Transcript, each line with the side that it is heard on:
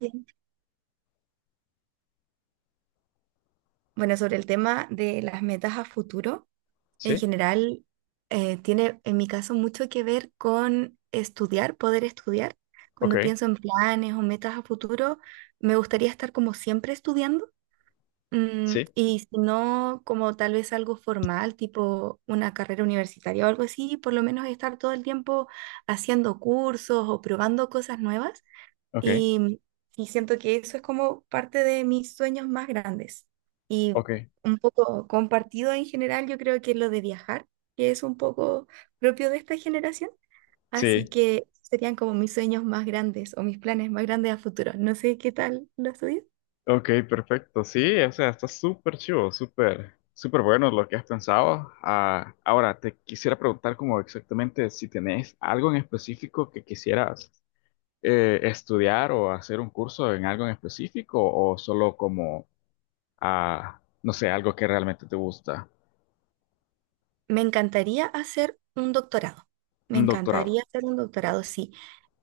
right: Bien. Bueno, sobre el tema de las metas a futuro, en
left: Sí,
right: general, tiene en mi caso mucho que ver con estudiar, poder estudiar.
left: ok,
right: Cuando pienso en planes o metas a futuro, me gustaría estar como siempre estudiando.
left: sí,
right: Y si no, como tal vez algo formal, tipo una carrera universitaria o algo así, por lo menos estar todo el tiempo haciendo cursos o probando cosas nuevas.
left: ok,
right: Y, y siento que eso es como parte de mis sueños más grandes. Y
left: ok,
right: un poco compartido en general, yo creo que es lo de viajar, que es un poco propio de esta generación.
left: sí,
right: Así que serían como mis sueños más grandes o mis planes más grandes a futuro. No sé qué tal los tuyos.
left: ok, perfecto. Sí, o sea, está súper chivo, súper, súper bueno lo que has pensado. Ah, ahora, te quisiera preguntar como exactamente si tenés algo en específico que quisieras estudiar o hacer un curso en algo en específico o solo como, no sé, algo que realmente te gusta.
right: Me encantaría hacer un doctorado. Me
left: Un doctorado.
right: encantaría hacer un doctorado, sí.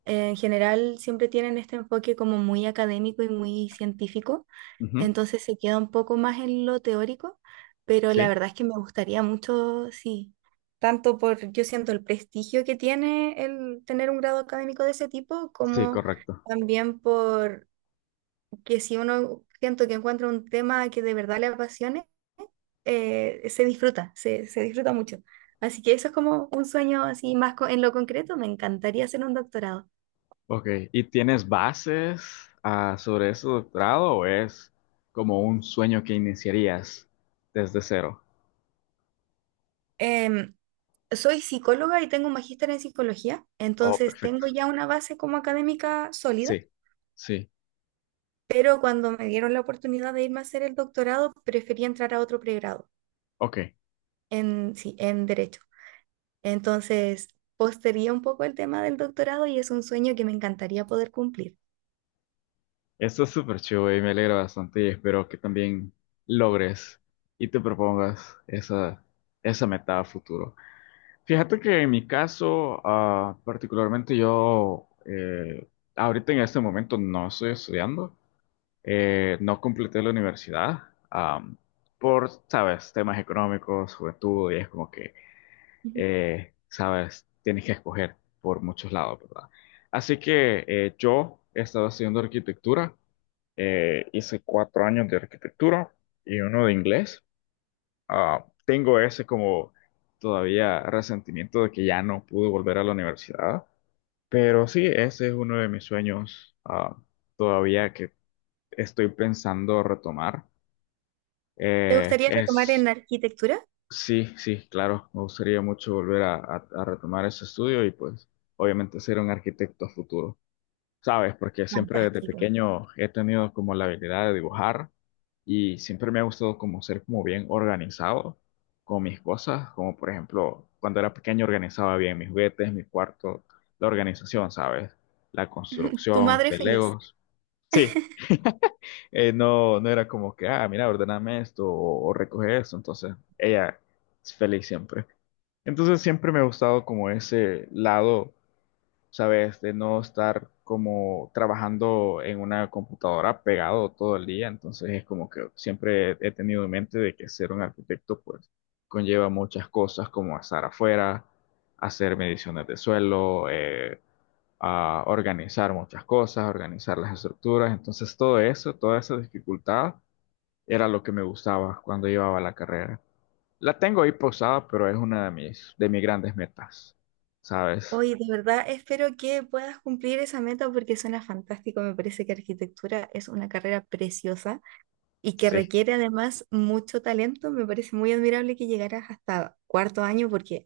right: En general siempre tienen este enfoque como muy académico y muy científico,
left: Ujú.
right: entonces se queda un poco más en lo teórico, pero la
left: Sí,
right: verdad es que me gustaría mucho, sí, tanto por, yo siento el prestigio que tiene el tener un grado académico de ese tipo,
left: sí,
right: como
left: correcto.
right: también por que si uno siento que encuentra un tema que de verdad le apasione, se disfruta, se disfruta mucho. Así que eso es como un sueño así más en lo concreto, me encantaría hacer un doctorado.
left: Ok, ¿y tienes bases sobre ese doctorado o es como un sueño que iniciarías desde cero?
right: Em, Soy psicóloga y tengo un magíster en psicología,
left: Oh,
right: entonces
left: perfecto.
right: tengo ya una base como académica sólida,
left: Sí, sí.
right: pero cuando me dieron la oportunidad de irme a hacer el doctorado, preferí entrar a otro pregrado
left: Ok,
right: en, sí, en derecho. Entonces, postergué un poco el tema del doctorado y es un sueño que me encantaría poder cumplir.
left: esto es súper chido y me alegra bastante y espero que también logres y te propongas esa, esa meta a futuro. Fíjate que en mi caso, particularmente yo, ahorita en este momento no estoy estudiando. No completé la universidad am, por, sabes, temas económicos, juventud, y es como que,
right: Ujú.
left: sabes, tienes que escoger por muchos lados, ¿verdad? Así que yo he estado haciendo arquitectura, hice 4 años de arquitectura y uno de inglés. Ah, tengo ese como todavía resentimiento de que ya no pude volver a la universidad, pero sí, ese es uno de mis sueños todavía que estoy pensando retomar.
right: ¿Te
left: Eh,
right: gustaría retomar
left: es,
right: en arquitectura?
left: sí, sí, claro, me gustaría mucho volver a retomar ese estudio y pues obviamente ser un arquitecto a futuro, ¿sabes? Porque siempre desde
right: Fantástico.
left: pequeño he tenido como la habilidad de dibujar y siempre me ha gustado como ser como bien organizado con mis cosas, como por ejemplo cuando era pequeño organizaba bien mis juguetes, mi cuarto, la organización, ¿sabes? La
right: Tu
left: construcción
right: madre
left: de
right: feliz.
left: Legos. Sí, no, no era como que, ah, mira, ordename esto o recoge esto. Entonces, ella es feliz siempre. Entonces, siempre me ha gustado como ese lado, ¿sabes? De no estar como trabajando en una computadora pegado todo el día. Entonces, es como que siempre he tenido en mente de que ser un arquitecto, pues, conlleva muchas cosas como estar afuera, hacer mediciones de suelo, a organizar muchas cosas, organizar las estructuras. Entonces, todo eso, toda esa dificultad era lo que me gustaba cuando llevaba la carrera. La tengo ahí posada, pero es una de mis grandes metas, ¿sabes?
right: Hoy, de verdad, espero que puedas cumplir esa meta porque suena fantástico. Me parece que arquitectura es una carrera preciosa y que
left: Sí,
right: requiere además mucho talento, me parece muy admirable que llegaras hasta cuarto año porque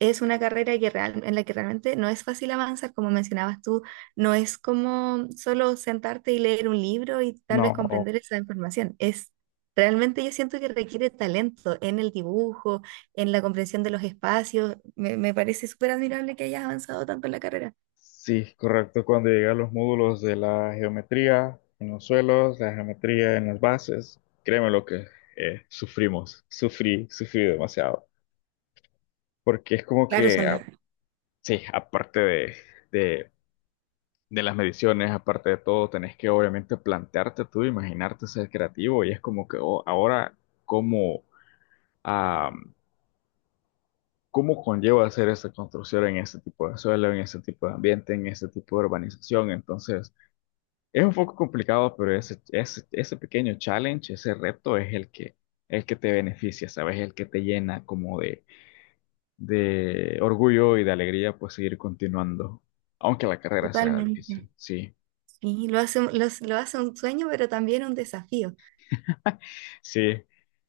right: es una carrera que en la que realmente no es fácil avanzar, como mencionabas tú, no es como solo sentarte y leer un libro y tal vez
left: no,
right: comprender esa información, es realmente yo siento que requiere talento en el dibujo, en la comprensión de los espacios, me parece súper admirable que hayas avanzado tanto en la carrera.
left: sí, correcto. Cuando llegué a los módulos de la geometría en los suelos, la geometría en las bases, créeme lo que sufrimos, sufrí, sufrí demasiado. Porque es como
right: Claro,
left: que,
right: son las...
left: sí, aparte de, de las mediciones, aparte de todo, tenés que obviamente plantearte tú, imaginarte ser creativo y es como que oh, ahora, ¿cómo? a cómo conlleva hacer esta construcción en este tipo de suelo, en este tipo de ambiente, en este tipo de urbanización. Entonces, es un poco complicado, pero ese pequeño challenge, ese reto es el que te beneficia, ¿sabes? El que te llena como de orgullo y de alegría, pues seguir continuando, aunque la carrera sea difícil.
right: Totalmente.
left: Sí,
right: Sí, lo hace, un- los- lo hace un sueño, pero también un desafío.
left: sí.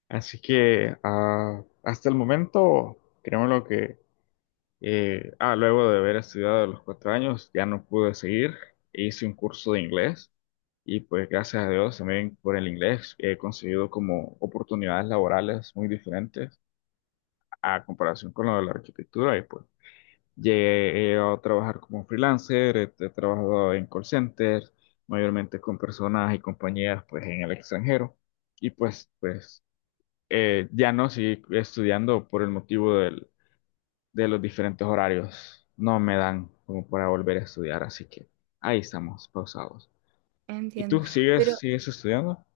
left: Así que hasta el momento, créeme lo que... ah, luego de haber estudiado a los 4 años, ya no pude seguir. Hice un curso de inglés y pues gracias a Dios también por el inglés he conseguido como oportunidades laborales muy diferentes a comparación con lo de la arquitectura y pues llegué a trabajar como freelancer, he trabajado en call centers, mayormente con personas y compañías pues en el extranjero y pues ya no seguí estudiando por el motivo de los diferentes horarios no me dan como para volver a estudiar, así que ahí estamos, pausados. ¿Y
right: Entiendo.
left: tú sigues,
right: Pero
left: sigues estudiando?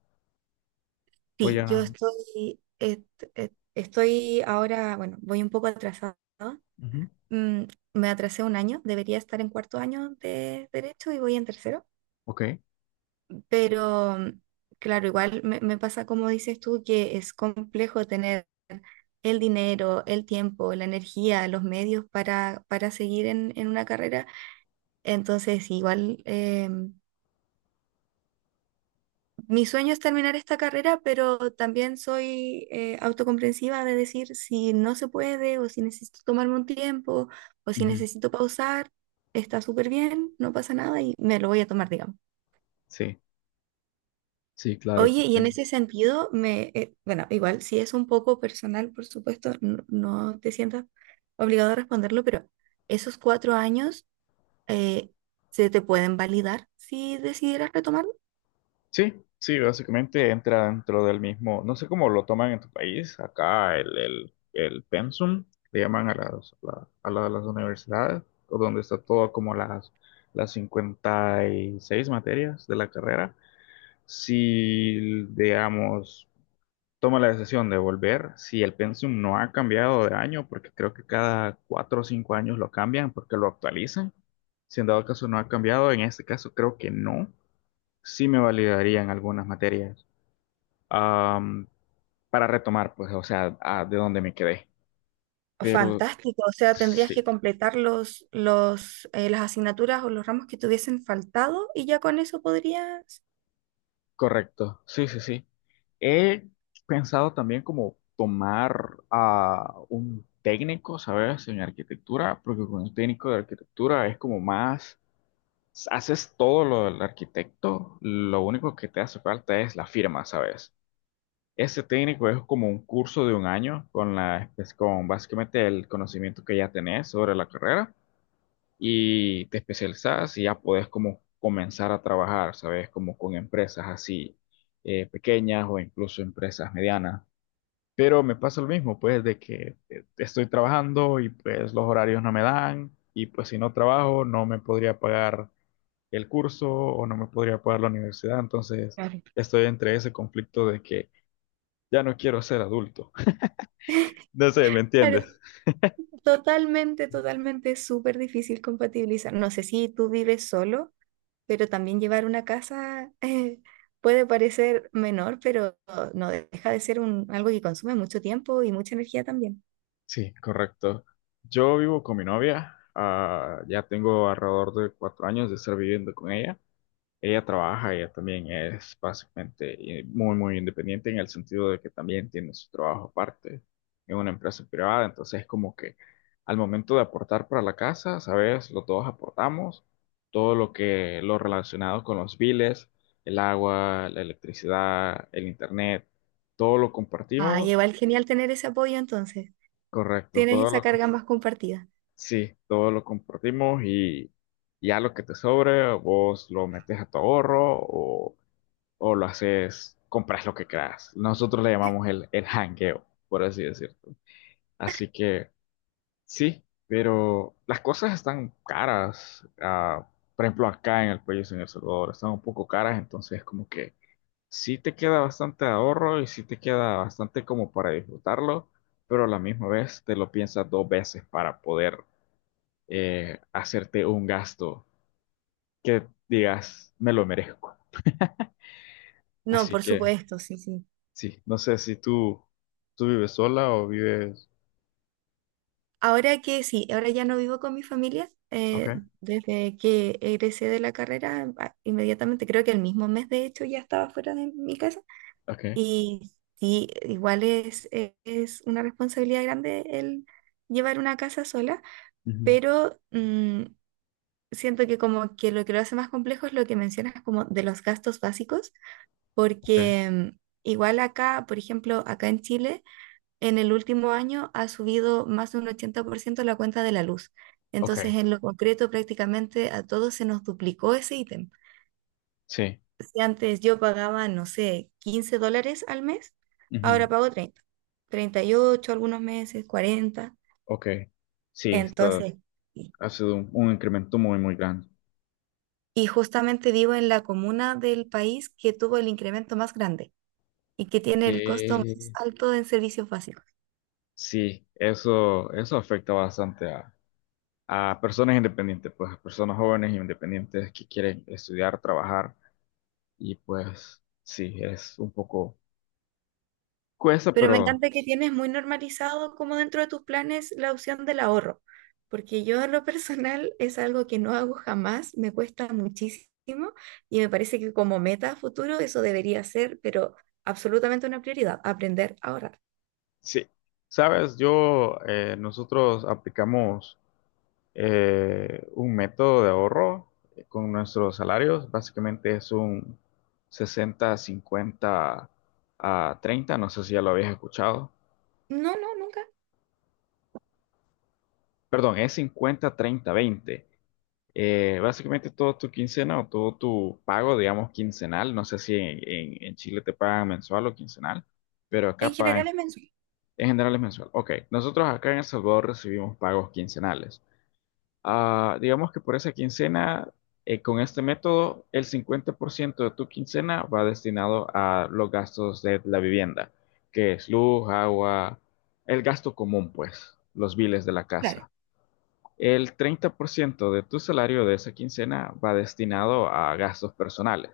left: O
right: sí, yo
left: ya.
right: estoy, et- et- estoy ahora, bueno, voy un poco atrasada.
left: Ujú.
right: Mm, Me atrasé un año, debería estar en cuarto año de derecho y voy en tercero.
left: Ok.
right: Pero claro, igual me pasa como dices tú, que es complejo tener el dinero, el tiempo, la energía, los medios para seguir en una carrera. Entonces, igual. Mi sueño es terminar esta carrera, pero también soy autocomprensiva de decir si no se puede o si necesito tomarme un tiempo o si
left: Ujú.
right: necesito pausar, está súper bien, no pasa nada y me lo voy a tomar, digamos.
left: Sí, sí, claro, te
right: Oye, y en
left: entiendo.
right: ese sentido, bueno, igual, si es un poco personal, por supuesto, no, no te sientas obligado a responderlo, pero esos cuatro años eh, se te pueden validar si decidieras retomar.
left: Sí, sí, básicamente entra dentro del mismo, no sé cómo lo toman en tu país, acá el pensum, le llaman a las, la- a las universidades, o donde está todo como las 56 materias de la carrera. Si, digamos, toma la decisión de volver si el Pensum no ha cambiado de año, porque creo que cada 4 o 5 años lo cambian porque lo actualizan. Si en dado caso no ha cambiado, en este caso creo que no, sí me validarían algunas materias Am, para retomar, pues, o sea, de donde me quedé. Pero
right: Fantástico, o sea, tendrías
left: sí,
right: que completar las asignaturas o los ramos que te hubiesen faltado y ya con eso podrías...
left: correcto, sí, sí, sí. He pensado también como tomar a un técnico, ¿sabes? En arquitectura, porque con un técnico de arquitectura es como más. Haces todo lo del arquitecto, lo único que te hace falta es la firma, ¿sabes? Ese técnico es como un curso de un año con básicamente el conocimiento que ya tenés sobre la carrera y te especializas y ya podés como comenzar a trabajar, ¿sabes? Como con empresas así pequeñas o incluso empresas medianas. Pero me pasa lo mismo, pues, de que estoy trabajando y pues los horarios no me dan y pues si no trabajo no me podría pagar el curso o no me podría pagar la universidad, entonces
right: Claro.
left: estoy entre ese conflicto de que ya no quiero ser adulto. No sé, ¿me entiendes?
right: Claro, totalmente, totalmente súper difícil compatibilizar. No sé si tú vives solo, pero también llevar una casa puede parecer menor, pero no deja de ser un, algo que consume mucho tiempo y mucha energía también.
left: Sí, correcto. Yo vivo con mi novia, ya tengo alrededor de 4 años de estar viviendo con ella. Ella trabaja, ella también es básicamente muy, muy independiente en el sentido de que también tiene su trabajo aparte en una empresa privada. Entonces es como que al momento de aportar para la casa, ¿sabes? Los dos aportamos todo lo que, lo relacionado con los biles, el agua, la electricidad, el internet, todo lo
right: Ah,
left: compartimos.
right: igual genial tener ese apoyo entonces.
left: Correcto,
right: Tienes esa carga más compartida.
left: sí, todo lo compartimos y ya lo que te sobre, vos lo metes a tu ahorro o lo haces, compras lo que creas. Nosotros le llamamos el hangueo, por así decirlo. Así que sí, pero las cosas están caras. Por ejemplo, acá en el país, en El Salvador, están un poco caras, entonces como que sí te queda bastante ahorro y sí te queda bastante como para disfrutarlo, pero a la misma vez te lo piensas dos veces para poder hacerte un gasto que digas, me lo merezco.
right: No,
left: Así
right: por
left: que.
right: supuesto, sí, sí.
left: Sí, no sé si tú vives sola o vives?
right: Ahora que sí, ahora ya no vivo con mi familia.
left: Ok,
right: Desde que egresé de la carrera, a- inmediatamente, creo que el mismo mes de hecho ya estaba fuera de mi casa.
left: ok,
right: Y sí, igual es una responsabilidad grande el llevar una casa sola,
left: ujú,
right: pero siento que como que lo hace más complejo es lo que mencionas como de los gastos básicos,
left: ok,
right: porque igual acá, por ejemplo, acá en Chile en el último año ha subido más de un 80% la cuenta de la luz. Entonces,
left: ok,
right: en lo concreto, prácticamente a todos se nos duplicó ese ítem.
left: sí,
right: Si antes yo pagaba, no sé, $15 al mes,
left: ujú,
right: ahora pago 30, 38 algunos meses, 40.
left: ok, sí, esto
right: Entonces, y
left: ha sido un incremento muy, muy grande.
right: y justamente vivo en la comuna del país que tuvo el incremento más grande y que tiene el costo más
left: Que
right: alto en servicios básicos.
left: sí, eso afecta bastante a personas independientes, pues a personas jóvenes independientes que quieren estudiar, trabajar y pues sí, es un poco cuesta,
right: Pero me
left: pero
right: encanta que tienes muy normalizado como dentro de tus planes la opción del ahorro, porque yo en lo personal es algo que no hago jamás, me cuesta muchísimo y me parece que como meta a futuro eso debería ser, pero absolutamente una prioridad, aprender a ahorrar.
left: sí, sabes, nosotros aplicamos un método de ahorro con nuestros salarios. Básicamente es un 60 50 a 30. No sé si ya lo habías escuchado.
right: No, no, nunca.
left: Perdón, es 50 30 20. Básicamente todo tu quincena o todo tu pago, digamos, quincenal. No sé si en, en Chile te pagan mensual o quincenal, pero
right: En
left: acá
right: general
left: pagan,
right: es mensual.
left: en general es mensual. Ok, nosotros acá en El Salvador recibimos pagos quincenales. Ah, digamos que por esa quincena, con este método, el 50% de tu quincena va destinado a los gastos de la vivienda, que es luz, agua, el gasto común, pues, los biles de la
right: Claro,
left: casa. El 30% de tu salario de esa quincena va destinado a gastos personales.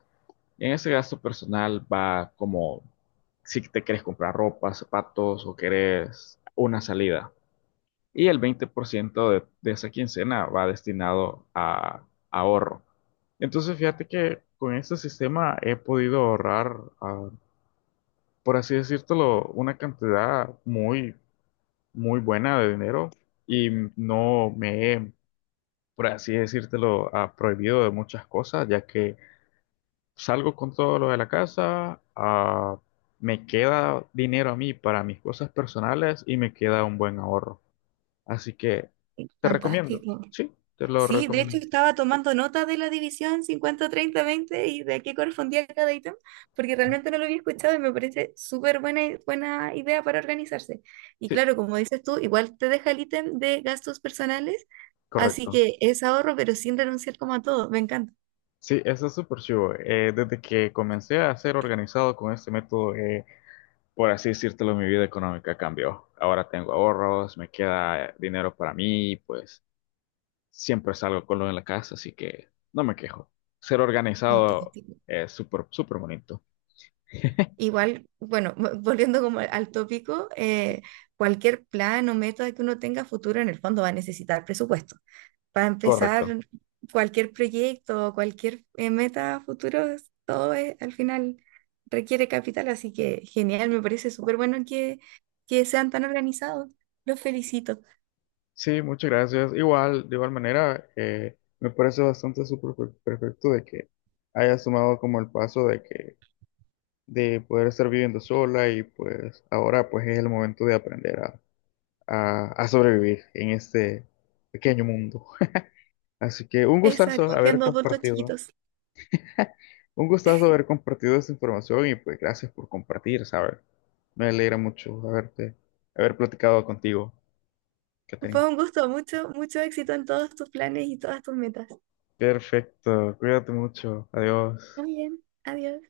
left: En ese gasto personal va como si te querés comprar ropa, zapatos o querés una salida y el 20% esa quincena va destinado a ahorro. Entonces, fíjate que con este sistema he podido ahorrar, por así decírtelo, una cantidad muy, muy buena de dinero y no me he, por así decírtelo, prohibido de muchas cosas, ya que salgo con todo lo de la casa, me queda dinero a mí para mis cosas personales y me queda un buen ahorro. Así que te recomiendo.
right: fantástico.
left: Sí, te lo
right: Sí, de hecho
left: recomiendo.
right: estaba tomando nota de la división 50/30/20 y de a qué correspondía cada ítem, porque realmente no lo había escuchado y me parece súper buena, buena idea para organizarse. Y
left: Sí,
right: claro, como dices tú, igual te deja el ítem de gastos personales, así
left: correcto.
right: que es ahorro, pero sin renunciar como a todo. Me encanta.
left: Sí, eso es súper chivo. Desde que comencé a ser organizado con este método, por así decírtelo, mi vida económica cambió. Ahora tengo ahorros, me queda dinero para mí, pues siempre salgo con lo en la casa, así que no me quejo. Ser organizado
right: Fantástico.
left: es súper, súper bonito.
right: Igual, bueno, volviendo como al tópico, cualquier plan o método que uno tenga a futuro en el fondo va a necesitar presupuesto. Para empezar
left: Correcto.
right: cualquier proyecto o cualquier meta a futuro, todo al final requiere capital, así que genial, me parece súper bueno que sean tan organizados. Los felicito.
left: Sí, muchas gracias. Igual, de igual manera, me parece bastante súper perfecto de que hayas tomado como el paso de que de poder estar viviendo sola y pues ahora pues es el momento de aprender a sobrevivir en este pequeño mundo. Así que
right: Exacto, siendo adultos chiquitos.
left: un gustazo haber compartido esta información y pues gracias por compartir, ¿sabes? Me alegra mucho haber platicado contigo, Catherine.
right: Fue un gusto, mucho, mucho éxito en todos tus planes y todas tus metas.
left: Perfecto, cuídate mucho, adiós.
right: Muy bien, adiós.